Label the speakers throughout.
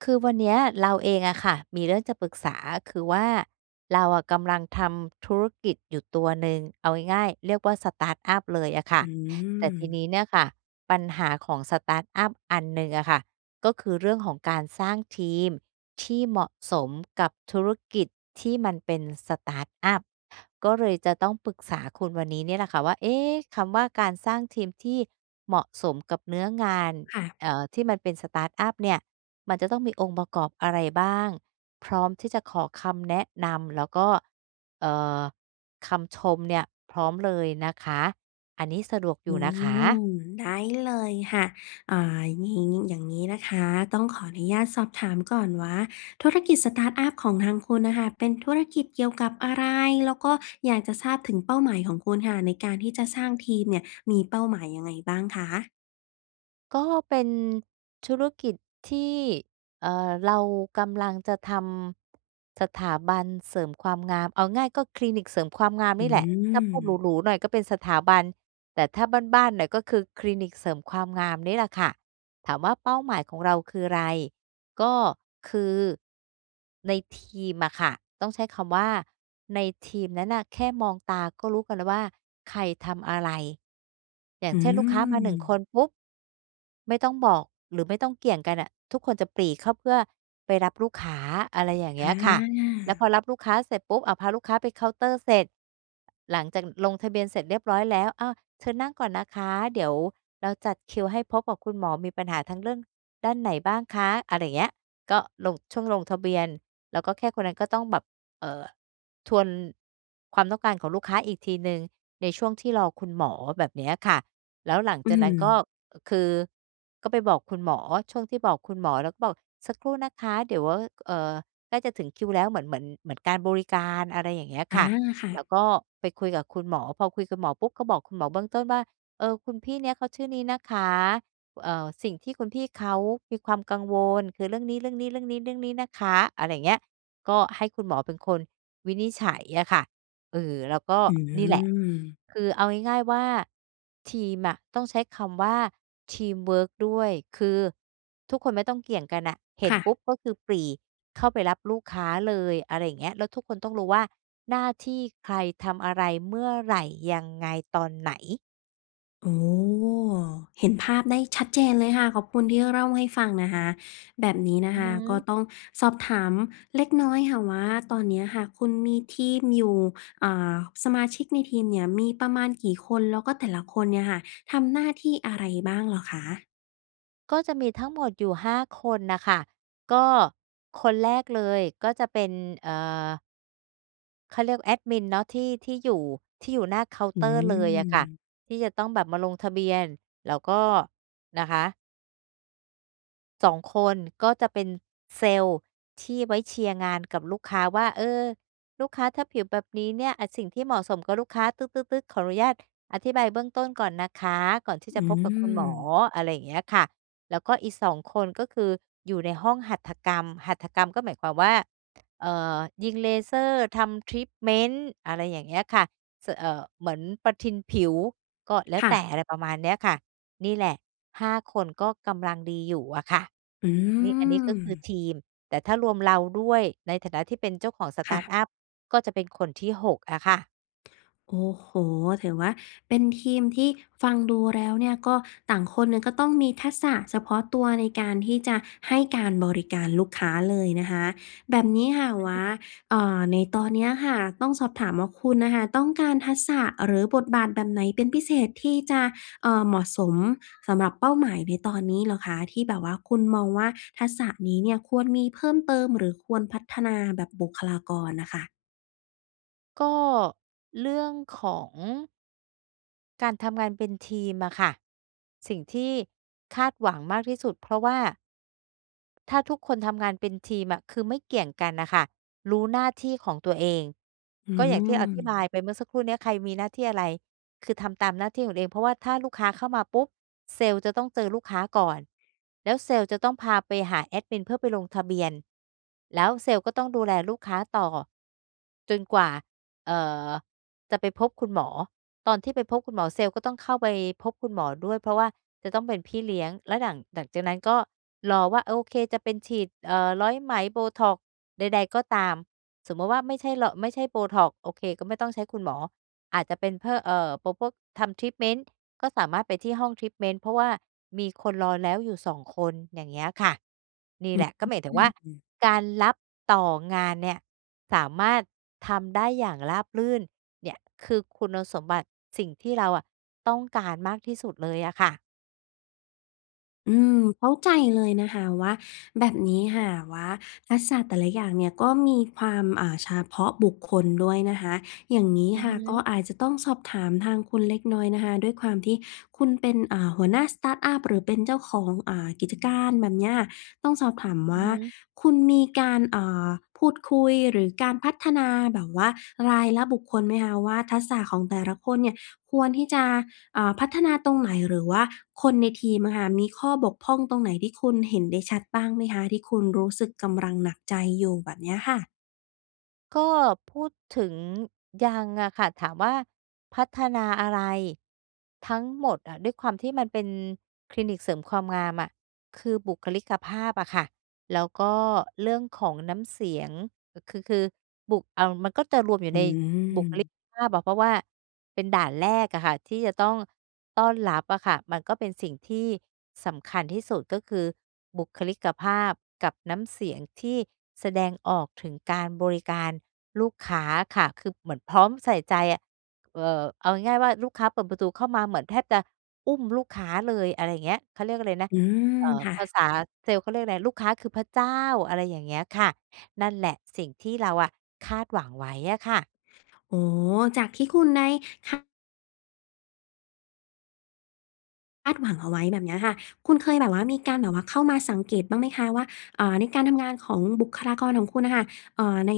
Speaker 1: คือวันเนี้ยเราเองอะค่ะ มีเรื่องจะปรึกษา คือว่า เราอะกำลังทำธุรกิจอยู่ตัวหนึ่ง เอาง่าย ๆ เรียกว่า สตาร์ตอัป เลยอะค่
Speaker 2: อ
Speaker 1: ะ
Speaker 2: ื
Speaker 1: แต่ที
Speaker 2: ม
Speaker 1: นี้เนี่ยค่ะ ปัญหาของ สตาร์ตอัป อันหนึ่งอะค่ะ ก็คือเรื่องของการสร้างทีมที่เหมาะสมกับธุรกิจที่มันเป็น สตาร์ตอัป ก็เลยจะต้องปรึกษาคุณวันนี้เนี่ยแหละค่ะว่า เอ๊ะ คำว่าการสร้างทีมที่เหมาะสมกับเนื้องาน
Speaker 2: ค่ะ
Speaker 1: เอ่อ ที่มันเป็น สตาร์ตอัป เนี่ย มันจะต้องมีองค์ประกอบอะไรบ้าง? พร้อมที่จะขอคำแนะนำ แล้วก็ เอ่อ คำชมเนี่ยพร้อมเลยนะคะ อันนี้สะดวกอย
Speaker 2: อ
Speaker 1: ู
Speaker 2: ื
Speaker 1: ่นะคะ?
Speaker 2: ม ได้เลยค่ะ อ่า หญิง อย่างนี้นะคะ ต้องขออนุญาตสอบถามก่อนว่า ธุรกิจ สตาร์ตอัป ของทางคุณอะค่ะ เป็นธุรกิจเกี่ยวกับอะไร? แล้วก็อยากจะทราบถึงเป้าหมายของคุณค่ะ ในการที่จะสร้างทีมเนี่ยมีเป้าหมายยังไงบ้างคะ?
Speaker 1: ก็เป็น ธุรกิจที่ เอ่อ เรากำลังจะทำ สถาบันเสริมความงาม เอาง่ายก็คลินิกเสริมความงาม
Speaker 2: อื
Speaker 1: นี่แหละ ถ้าพูดห
Speaker 2: ม
Speaker 1: รู ๆ หน่อยก็เป็นสถาบัน แต่ถ้าบ้าน ๆ หน่อย ก็คือคลินิกเสริมความงามนี่แหละค่ะ ถามว่าเป้าหมายของเราคืออะไร? ก็คือ ในทีมอะค่ะ ต้องใช้คำว่าในทีมนั้นอะ แค่มองตาก็รู้กันแล้วว่า ใครทำอะไร อย่า
Speaker 2: อ
Speaker 1: ง
Speaker 2: ื
Speaker 1: เช่น ลูกค้ามา 1 ค
Speaker 2: ม
Speaker 1: นปุ๊บ ไม่ต้องบอกหรือไม่ต้องเกี่ยงกันน่ะ ทุกคนจะปรี่เข้าเพื่อไปรับลูกค้า อะไรอย่างเงี้ยค่ะ แล้วพ
Speaker 2: อา
Speaker 1: อรับลูกค้าเสร็จปุ๊บ อะ พาลูกค้าไปเคาน์เตอร์เสร็จ หลังจากลงทะเบียนเสร็จเรียบร้อยแล้ว อ้าว เชิญนั่งก่อนนะคะ เดี๋ยวเราจัดคิวให้พบกับคุณหมอ มีปัญหาทางเรื่อง ด้านไหนบ้างคะ อะไรอย่างเงี้ย ก็ลง ช่วงลงทะเบียน แล้วก็แค่คนนั้นก็ต้องแบบ เอ่อ ทวน ความต้องการของลูกค้าอีกทีหนึ่งในช่วงที่รอคุณหมอ แบบเนี้ยค่ะ แล้วหลัง
Speaker 2: อื
Speaker 1: จากนั้น ก็
Speaker 2: ม
Speaker 1: อะ คือ ก็ไปบอกคุณหมอ ช่วงที่บอกคุณหมอ แล้วก็บอก "สักครู่นะคะ เดี๋ยวว่า เอ่อ ใกล้จะถึงคิวแล้ว" เหมือน เหมือน เหมือนการบริการ อะไรอย่างเงี้ย
Speaker 2: อา
Speaker 1: ค่ะ
Speaker 2: ค่
Speaker 1: แล
Speaker 2: ะ
Speaker 1: ้วก็ไปคุยกับคุณหมอ พอคุยกับหมอปุ๊บ ก็บอกคุณหมอเบื้องต้นว่า เอ่อ "คุณพี่เนี้ยเขาชื่อนี้นะคะ เอ่อ สิ่งที่คุณพี่เขามีความกังวล คือเรื่องนี้ ๆ ๆ ๆ นะคะ" อะไรอย่างเงี้ย ก็ให้คุณหมอเป็นคนวินิจฉัยอะค่ะ เอ่อ แล้วก็
Speaker 2: อื
Speaker 1: นี่แหละ
Speaker 2: ม
Speaker 1: คือเอาง่าย ๆ ว่า ทีมอะต้องใช้คำว่าทีมเวิร์กด้วย คือ ทุกคนไม่ต้องเกี่ยงกันอะ เห็
Speaker 2: ค
Speaker 1: น
Speaker 2: ่
Speaker 1: ป
Speaker 2: ะ
Speaker 1: ุ๊บ ก็คือ ปรี่เข้าไปรับลูกค้าเลย อะไรอย่างเงี้ย แล้วทุกคนต้องรู้ว่าหน้าที่ใคร ทำอะไร? เมื่อไหร่? ยังไง? ตอนไหน?
Speaker 2: อ๋อ เห็นภาพได้ชัดเจนเลยค่ะ ขอบคุณที่เร่าให้ฟังนะคะ แบบนี้นะ
Speaker 1: อื
Speaker 2: ค
Speaker 1: อฮ
Speaker 2: ะก็
Speaker 1: ึ
Speaker 2: ต้องสอบถามเล็กน้อยค่ะว่า ตอนนี้ค่ะ คุณมีทีมอยู่ อ่า สมาชิกในทีมเนี่ย มีประมาณกี่คน? แล้วก็แต่ละคนเนี่ยค่ะ ทำหน้าที่อะไรบ้างเหรอคะ?
Speaker 1: ก็จะมีทั้งหมดอยู่ 5 คนน่ะค่ะ ก็คนแรกเลยก็จะเป็น เอ่อ เขาเรียกแอดมินเนาะ ที่ ที่อยู่ ที่อยู่หน้าเคาน์
Speaker 2: อื
Speaker 1: เตอร์เลยอะค่ะ
Speaker 2: ม
Speaker 1: ที่จะต้องแบบมาลงทะเบียนแล้วก็ นะคะ 2 คนก็จะเป็นเซลล์ ที่ไว้เชียร์งานกับลูกค้าว่า "เออ ลูกค้าถ้าผิวแบบนี้เนี่ย อ่า สิ่งที่เหมาะสมกับลูกค้า ตึ๊ด ๆ ๆ ขออนุญาตอธิบายเบื้องต้นก่อนนะคะ ก่อนที่
Speaker 2: อ
Speaker 1: จะ
Speaker 2: ื
Speaker 1: พบกับคุณหมอ"
Speaker 2: ม
Speaker 1: อะไรอย่างเงี้ยค่ะ แล้วก็อีก 2 คน ก็คือ อยู่ในห้องหัตถกรรม หัตถกรรมก็หมายความว่า เอ่อ ยิงเลเซอร์ ทำทรีตเม้นท์ อะไรอย่างเงี้ยค่ะ สั่ว เอ่อ เหมือนประทินผิวก็แล้
Speaker 2: ค
Speaker 1: ว
Speaker 2: ่
Speaker 1: แต่
Speaker 2: ะ
Speaker 1: อะไรประมาณนี้ค่ะ นี่แหละ 5 คนก็กำลังดีอยู่อะค่ะ
Speaker 2: อื
Speaker 1: นี่ อันนี้ก็คือ
Speaker 2: ม
Speaker 1: ทีม แต่ถ้ารวมเราด้วยในฐานะที่เป็นเจ้าของ ส
Speaker 2: ค
Speaker 1: ต
Speaker 2: ่
Speaker 1: าร์ต
Speaker 2: ะ
Speaker 1: อัป ก็จะเป็นคนที่ 6 อะค่ะ
Speaker 2: โอ้โฮ ถือว่าเป็นทีมที่ฟังดูแล้วเนี่ย ก็ต่างคนเนี่ย ก็ต้องมีทักษะเฉพาะตัวในการที่จะให้การบริการลูกค้าเลยนะคะ แบบนี้ค่ะ
Speaker 1: อื
Speaker 2: ว
Speaker 1: อฮ
Speaker 2: ่
Speaker 1: ึ
Speaker 2: า อ่า ในตอนเนี้ยอะค่ะ ต้องสอบถามว่า คุณน่ะค่ะ ต้องการทักษะ หรือบทบาทแบบไหนเป็นพิเศษที่จะ เอ่อ เหมาะสมสำหรับเป้าหมายในตอนนี้เหรอคะ ที่แบบว่า คุณมองว่า ทักษะนี้เนี่ย ควรมีเพิ่มเติม หรือควรพัฒนาแบบบุคลากรน่ะค่ะ
Speaker 1: ก็ เรื่องของ การทำงานเป็นทีมอะค่ะ สิ่งที่ คาดหวังมากที่สุด เพราะว่า ถ้าทุกคนทำงานเป็นทีมอะ คือไม่เกี่ยงกันน่ะค่ะ รู้หน้าที่ของตัวเอง
Speaker 2: อื
Speaker 1: ก็อย่างที่อธิบาย
Speaker 2: ม
Speaker 1: ไปเมื่อสักครู่เนี้ย ใครมีหน้าที่อะไร คือทำตามหน้าที่ของตัวเอง เพราะว่าถ้าลูกค้าเข้ามาปุ๊บ เซลส์จะต้องเจอลูกค้าก่อน แล้วเซลส์จะต้องพาไปหาแอดมินเพื่อไปลงทะเบียน แล้วเซลส์ก็ต้องดูแลลูกค้าต่อ จนกว่า เอ่อ จะไปพบคุณหมอ ตอนที่ไปพบคุณหมอ เซลส์ก็ต้องเข้าไปพบคุณหมอด้วย เพราะว่าจะต้องเป็นพี่เลี้ยง แล้วหลัง หลังจากนั้นก็ รอว่า โอเค จะเป็นฉีด เอ่อ ร้อยไหม botox ใด ๆ ก็ตาม สมมติว่า ไม่ใช่รอ ไม่ใช่ botox โอเค ก็ไม่ต้องใช้คุณหมอ อาจจะเป็นเพ่อ เอ่อ พ พวกทำ ทรีตเมนต์ ก็สามารถไปที่ห้อง ทรีตเมนต์ เพราะว่ามีคนรอแล้วอยู่ 2 อย่างเงี้ยค่ะ นี่
Speaker 2: อ
Speaker 1: แหละ ก็หมายถึง
Speaker 2: ื
Speaker 1: ว่า
Speaker 2: ม
Speaker 1: การรับต่องานเนี่ย สามารถทำได้อย่างราบรื่นเนี่ย คือคุณสมบัติสิ่งที่เราอะต้องการมากที่สุดเลยอะค่ะ
Speaker 2: อืม เข้าใจเลยนะคะว่า แบบนี้ค่ะว่า ทักษะแต่ละอย่างเนี่ย ก็มีความ เอ่อ เฉพาะบุคคลด้วยนะคะ อย่างนี้
Speaker 1: อื
Speaker 2: ค
Speaker 1: อ
Speaker 2: ่
Speaker 1: ฮ
Speaker 2: ะ ก็
Speaker 1: ึ
Speaker 2: อาจจะต้องสอบถามทางคุณเล็กน้อยนะคะ ด้วยความที่คุณเป็น อ่า หัวหน้า สตาร์ตอัป หรือเป็นเจ้าของ อ่า กิจการ แบบเนี้ย ต้องสอบถามว
Speaker 1: อื
Speaker 2: ่
Speaker 1: อ
Speaker 2: า
Speaker 1: ฮึ
Speaker 2: คุณมีการ เอ่อ พูดคุยหรือการพัฒนาแบบว่ารายละบุคคลไหมคะว่า ทักษะของแต่ละคนเนี่ย ควรที่จะ อ่า พัฒนาตรงไหน? หรือว่าคนในทีมอะค่ะ มีข้อบกพร่องตรงไหนที่คุณเห็นได้ชัดบ้างไหมคะ? ที่คุณรู้สึกกำลังหนักใจอยู่ แบบเนี้ยค่ะ
Speaker 1: ก็พูดถึง ยังอะค่ะ ถามว่าพัฒนาอะไร ทั้งหมดอะ ด้วยความที่มันเป็นคลินิกเสริมความงามอะ คือบุคลิกภาพอะค่ะ แล้วก็เรื่องของน้ำเสียง ค คือ คือ บุ เอา มันก็จะรวมอยู
Speaker 2: อ
Speaker 1: ่
Speaker 2: ื
Speaker 1: ในบุคล
Speaker 2: ม
Speaker 1: ิกภาพอะ เพราะว่าเป็นด่านแรกอะค่ะ ที่จะต้องต้อนรับอะค่ะ มันก็เป็นสิ่งที่สำคัญที่สุด ก็คือบุคลิกภาพกับน้ำเสียงที่แสดงออกถึงการบริการลูกค้าค่ะ คือ เหมือนพร้อมใส่ใจอะ เอ่อ เอาง่าย ๆ ว่าลูกค้าเปิดประตูเข้ามา เหมือนแทบจะอุ้มลูกค้าเลย อะไรเงี้ย เขาเรียกอะไรนะ
Speaker 2: อืม
Speaker 1: เอ่อ
Speaker 2: ค่
Speaker 1: ภา
Speaker 2: ะ
Speaker 1: ษาเซลส์เขาเรียกอะไร ลูกค้าคือพระเจ้า อะไรอย่างเงี้ยค่ะ นั่นแหละ สิ่งที่เราอะคาดหวังไว้อะค่ะ
Speaker 2: โอ้โฮ จากที่คุณได้คะ คาดหวังเอาไว้แบบเนี้ยค่ะ คุณเคยแบบว่ามีการแบบว่าเข้ามาสังเกตุบ้างไหมคะว่า อ่า ในการทำงานของบุคลากรของคุณน่ะค่ะ เอ่อ ใน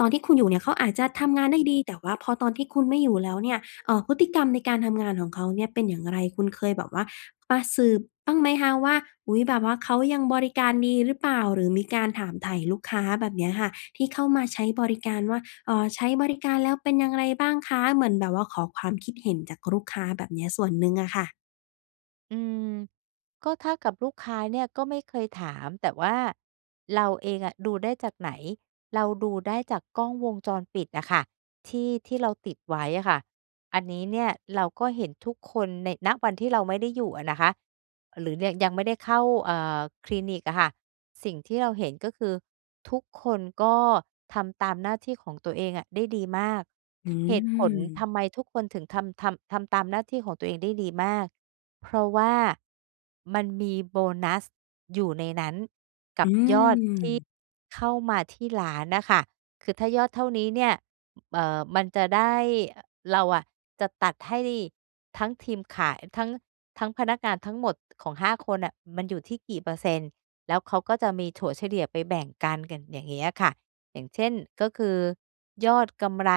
Speaker 2: ตอนที่คุณอยู่เนี่ย เขาอาจจะทำงานได้ดี แต่ว่าพอตอนที่คุณไม่อยู่แล้วเนี่ย เอ่อ พฤติกรรมในการทำงานของเขาเนี่ยเป็นอย่างไร? คุณเคยแบบว่ามาสืบบ้างไหมคะว่า อุ๊ย! แบบว่าเขายังบริการดีหรือเปล่า? หรือมีการถามไถ่ลูกค้าแบบเนี้ยค่ะ ที่เข้ามาใช้บริการว่า เอ่อ ใช้บริการแล้วเป็นอย่างไรบ้างคะ? เหมือนแบบว่าขอความคิดเห็นจากลูกค้าแบบเนี้ยส่วนหนึ่งอะค่ะ
Speaker 1: อืม ก็ถ้ากับลูกค้าเนี่ย ก็ไม่เคยถาม แต่ว่า เราเองอะ ดูได้จากไหน เราดูได้จากกล้องวงจรปิดอะค่ะ ที่ ที่เราติดไว้อะค่ะ อันนี้เนี่ย เราก็เห็นทุกคนใน ณ วันที่เราไม่ได้อยู่อะนะคะ หรือแยง ยังไม่ได้เข้า เอ่อ คลินิกอะค่ะ สิ่งที่เราเห็น ก็คือ ทุกคนก็ทำตามหน้าที่ของตัวเองอะได้ดีมาก
Speaker 2: อื
Speaker 1: เหตุผล
Speaker 2: ม
Speaker 1: ทำไมทุกคนถึงทำ ทำ ทำตามหน้าที่ของตัวเองได้ดีมาก เพราะว่า มันมีโบนัสอยู่ในนั้น ก
Speaker 2: อ
Speaker 1: ั
Speaker 2: ื
Speaker 1: บยอดท
Speaker 2: ม
Speaker 1: ี่ เข้ามาที่ร้านน่ะค่ะ คือถ้ายอดเท่านี้เนี่ย เอ่อ มันจะได้ เราอะจะตัดให้ทั้งทีมขาย ทั้ง ทั้ง พนักงานทั้งหมดของ 5 คนน่ะ มันอยู่ที่กี่เปอร์เซ็นต์? แล้วเขาก็จะมีถัวเฉลี่ยไปแบ่งกัน กันอย่างเงี้ยค่ะ อย่างเช่น ก็คือ ยอดกำไร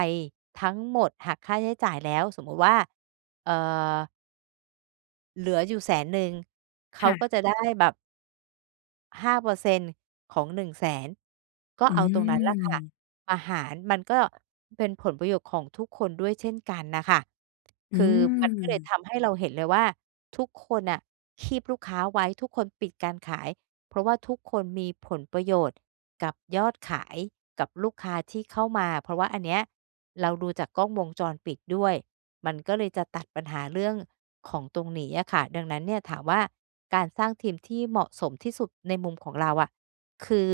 Speaker 1: ทั้งหมดหักค่าใช้จ่ายแล้ว สมมติว่า เอ่อ เหลืออยู่ 100,000 เข
Speaker 2: ค
Speaker 1: า
Speaker 2: ่ะ
Speaker 1: ก็จะได้แบบ 5 เปอร์เซ็นต์ ของ 100,000 ก็
Speaker 2: อื
Speaker 1: เอาตรงนั้นล่ะค่ะ
Speaker 2: ม
Speaker 1: มาหาร มันก็ เป็นผลประโยชน์ของทุกคนด้วยเช่นกันน่ะค่ะ
Speaker 2: อ
Speaker 1: ค
Speaker 2: ื
Speaker 1: ือ มันก็เลย
Speaker 2: ม
Speaker 1: ทำให้เราเห็นเลยว่า ทุกคนน่ะคีบลูกค้าไว้ ทุกคนปิดการขาย เพราะว่าทุกคนมีผลประโยชน์กับยอดขาย กับลูกค้าที่เข้ามาอะ เพราะว่าอันเนี้ยเราดูจากกล้องวงจรปิดด้วย มันก็เลยจะตัดปัญหาเรื่องของตรงนี้อะค่ะ ดังนั้นเนี่ย ถามว่า การสร้างทีมที่เหมาะสมที่สุดในมุมของเราอะ คือ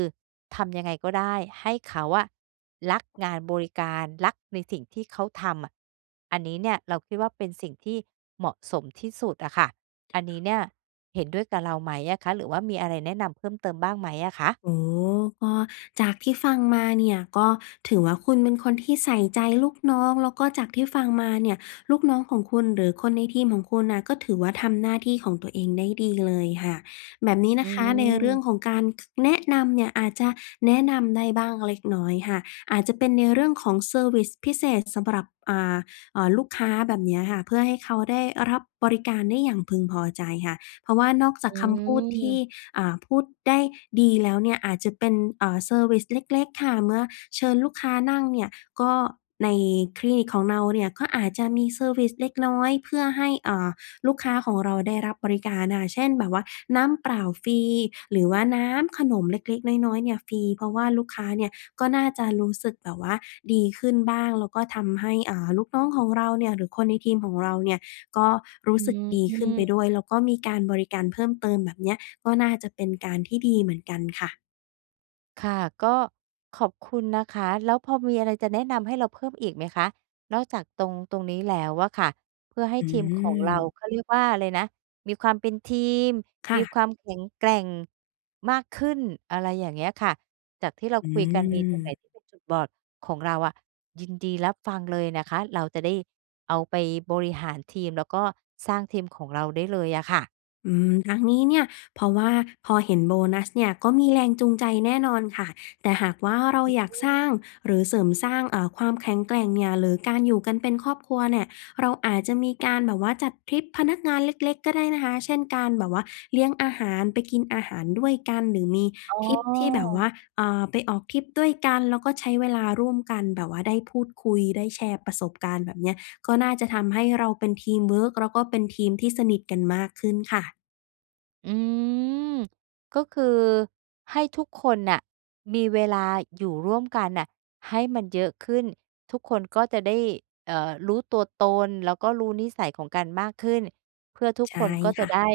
Speaker 1: ทำยังไงก็ได้ให้เขาอะรักงานบริการ รักในสิ่งที่เขาทำอะ อันนี้เนี่ยเราคิดว่า เป็นสิ่งที่เหมาะสมที่สุดอะค่ะ อันนี้เนี่ยเห็นด้วยกับเราไหมอะคะ? หรือว่ามีอะไรแนะนำเพิ่มเติมบ้างไหมอะคะ?
Speaker 2: อ๋อ ก็จากที่ฟังมาเนี่ยก็ถือว่า คุณเป็นคนที่ใส่ใจลูกน้อง แล้วก็จากที่ฟังมาเนี่ยลูกน้องของคุณ หรือคนในทีมของคุณน่ะ ก็ถือว่าทำหน้าที่ของตัวเองได้ดีเลยค่ะ แบบนี้น
Speaker 1: อื
Speaker 2: ะคะในเรื่อง
Speaker 1: ม
Speaker 2: ของการ ค แนะนำเนี่ยอาจจะแนะนำได้บ้างเล็กน้อยค่ะ อาจจะเป็นในเรื่องของเซอร์วิซพิเศษสำหรับ อ่า เอ่อ ลูกค้าแบบเนี้ยค่ะ เพื่อให้เขาได้รับบริการได้อย่างพึงพอใจค่ะ เพราะว่านอกจา
Speaker 1: อ
Speaker 2: กคำพูดที่
Speaker 1: ืม
Speaker 2: อ่า พูดได้ดีแล้วเนี่ย อาจจะเป็น เอ่อ เซอร์วิซเล็ก ๆ ค่ะ เมื่อเชิญลูกค้านั่งเนี่ย ก็ ในคลินิกของเราเนี่ย ก็อาจจะมีเซอร์วิซเล็กน้อยเพื่อให้ เอ่อ ลูกค้าของเราได้รับบริการน่ะค่ะ เช่น แบบว่าน้ำเปล่าฟรี หรือว่าน้ำ ขนมเล็ก ๆ น้อย ๆ เนี่ยฟรี เพราะว่าลูกค้าเนี่ย ก็น่าจะรู้สึกแบบว่าดีขึ้นบ้าง แล้วก็ทำให้ อ่า ลูกน้องของเราเนี่ย หรือคนในทีมของเราเนี่ย ก็รู
Speaker 1: อ
Speaker 2: ้
Speaker 1: ื
Speaker 2: สึกดีขึ้นไป
Speaker 1: ม
Speaker 2: ด้วย แล้วก็มีการบริการเพิ่มเติมแบบเนี้ย ก็น่าจะเป็นการที่ดีเหมือนกันค่ะ
Speaker 1: ค่ะ ก็ขอบคุณนะคะ แล้วพอมีอะไรจะแนะนำให้เราเพิ่มอีกไหมคะ? นอกจากตรง ตรงนี้แล้วอะค่ะ เพื่อให้
Speaker 2: อื
Speaker 1: ทีมของเรา
Speaker 2: ม
Speaker 1: เขาเรียกว่าอะไรนะ มีความเป็นทีม
Speaker 2: ค
Speaker 1: ม
Speaker 2: ่
Speaker 1: ี
Speaker 2: ะ
Speaker 1: ความแข็งแกร่งมากขึ้น อะไรอย่างเงี้ยค่ะ จากที่เรา
Speaker 2: อื
Speaker 1: คุยกันมีตรงไหน
Speaker 2: ม
Speaker 1: ที่เป็นจุดบอดของเราอะ ยินดีรับฟังเลยนะคะ เราจะได้เอาไปบริหารทีม แล้วก็สร้างทีมของเราได้เลยอะค่ะ
Speaker 2: อืม ทั้งนี้เนี่ย เพราะว่าพอเห็นโบนัสเนี่ย ก็มีแรงจูงใจแน่นอนค่ะ แต่หากว่าเรา
Speaker 1: อื
Speaker 2: อยากสร้
Speaker 1: ม
Speaker 2: าง หรือเสริมสร้าง อ่า ความแข็งแกร่งเนี่ย หรือการอยู่กันเป็นครอบครัวเนี่ย เราอาจจะมีการแบบว่าจัดทริปพนักงานเล็ก ๆ ก็ได้นะคะ เช่น การแบบว่าเลี้ยงอาหาร ไปกินอาหารด้วยกัน หรือมี
Speaker 1: อ๋
Speaker 2: ทริปที่แบบว่
Speaker 1: อ
Speaker 2: า อ่า ไปออกทริปด้วยกัน แล้วก็ใช้เวลาร่วมกัน แบบว่าได้พูดคุย ได้แชร์ประสบการณ์ แบบเนี้ย ก็น่าจะทำให้เราเป็นทีมเวิร์ก แล้วก็เป็นทีมที่สนิทกันมากขึ้นค่ะ
Speaker 1: อืม ก็คือให้ทุกคนน่ะมีเวลาอยู่ร่วมกันน่ะให้มันเยอะขึ้น ทุกคนก็จะได้ เอ่อ รู้ตัวตน แล้วก็รู้นิสัยของกันมากขึ้น เพื่อทุก
Speaker 2: ใช่
Speaker 1: คนก็จ
Speaker 2: ค
Speaker 1: ะ
Speaker 2: ่
Speaker 1: ไ
Speaker 2: ะ
Speaker 1: ด้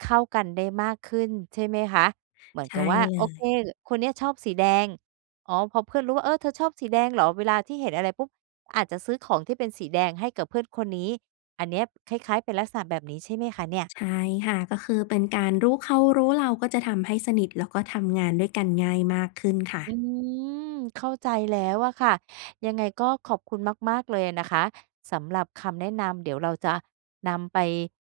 Speaker 1: เข้ากันได้มากขึ้น ใช่ไหมคะ? เหมือ
Speaker 2: ใ
Speaker 1: น
Speaker 2: ช
Speaker 1: ก
Speaker 2: ่
Speaker 1: ับว่า
Speaker 2: เล
Speaker 1: โอเค
Speaker 2: ย
Speaker 1: ก คนนี้อะชอบสีแดง อ๋อ พอเพื่อนรู้ว่า "เออ เธอชอบสีแดงเหรอ?" เวลาที่เห็นอะไรปุ๊บ อาจจะซื้อของที่เป็นสีแดงให้กับเพื่อนคนนี้ อันนี้อะคล้าย ๆ เป็นลักษณะแบบนี้ใช่ไหมคะเนี่ย?
Speaker 2: ใช่ค่ะ ก็คือเป็นการรู้เขารู้เรา ก็จะทำให้สนิท แล้วก็ทำงานด้วยกันง่ายมากขึ้นค่ะ
Speaker 1: อืม เข้าใจแล้วอะค่ะ ยังไงก็ขอบคุณมาก ๆ เลยนะคะสำหรับคำแนะนำ เดี๋ยวเราจะนำไป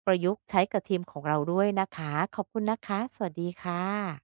Speaker 1: ประยุกต์ใช้กับทีมของเราด้วยนะคะ ขอบคุณนะคะ สวัสดีค่ะ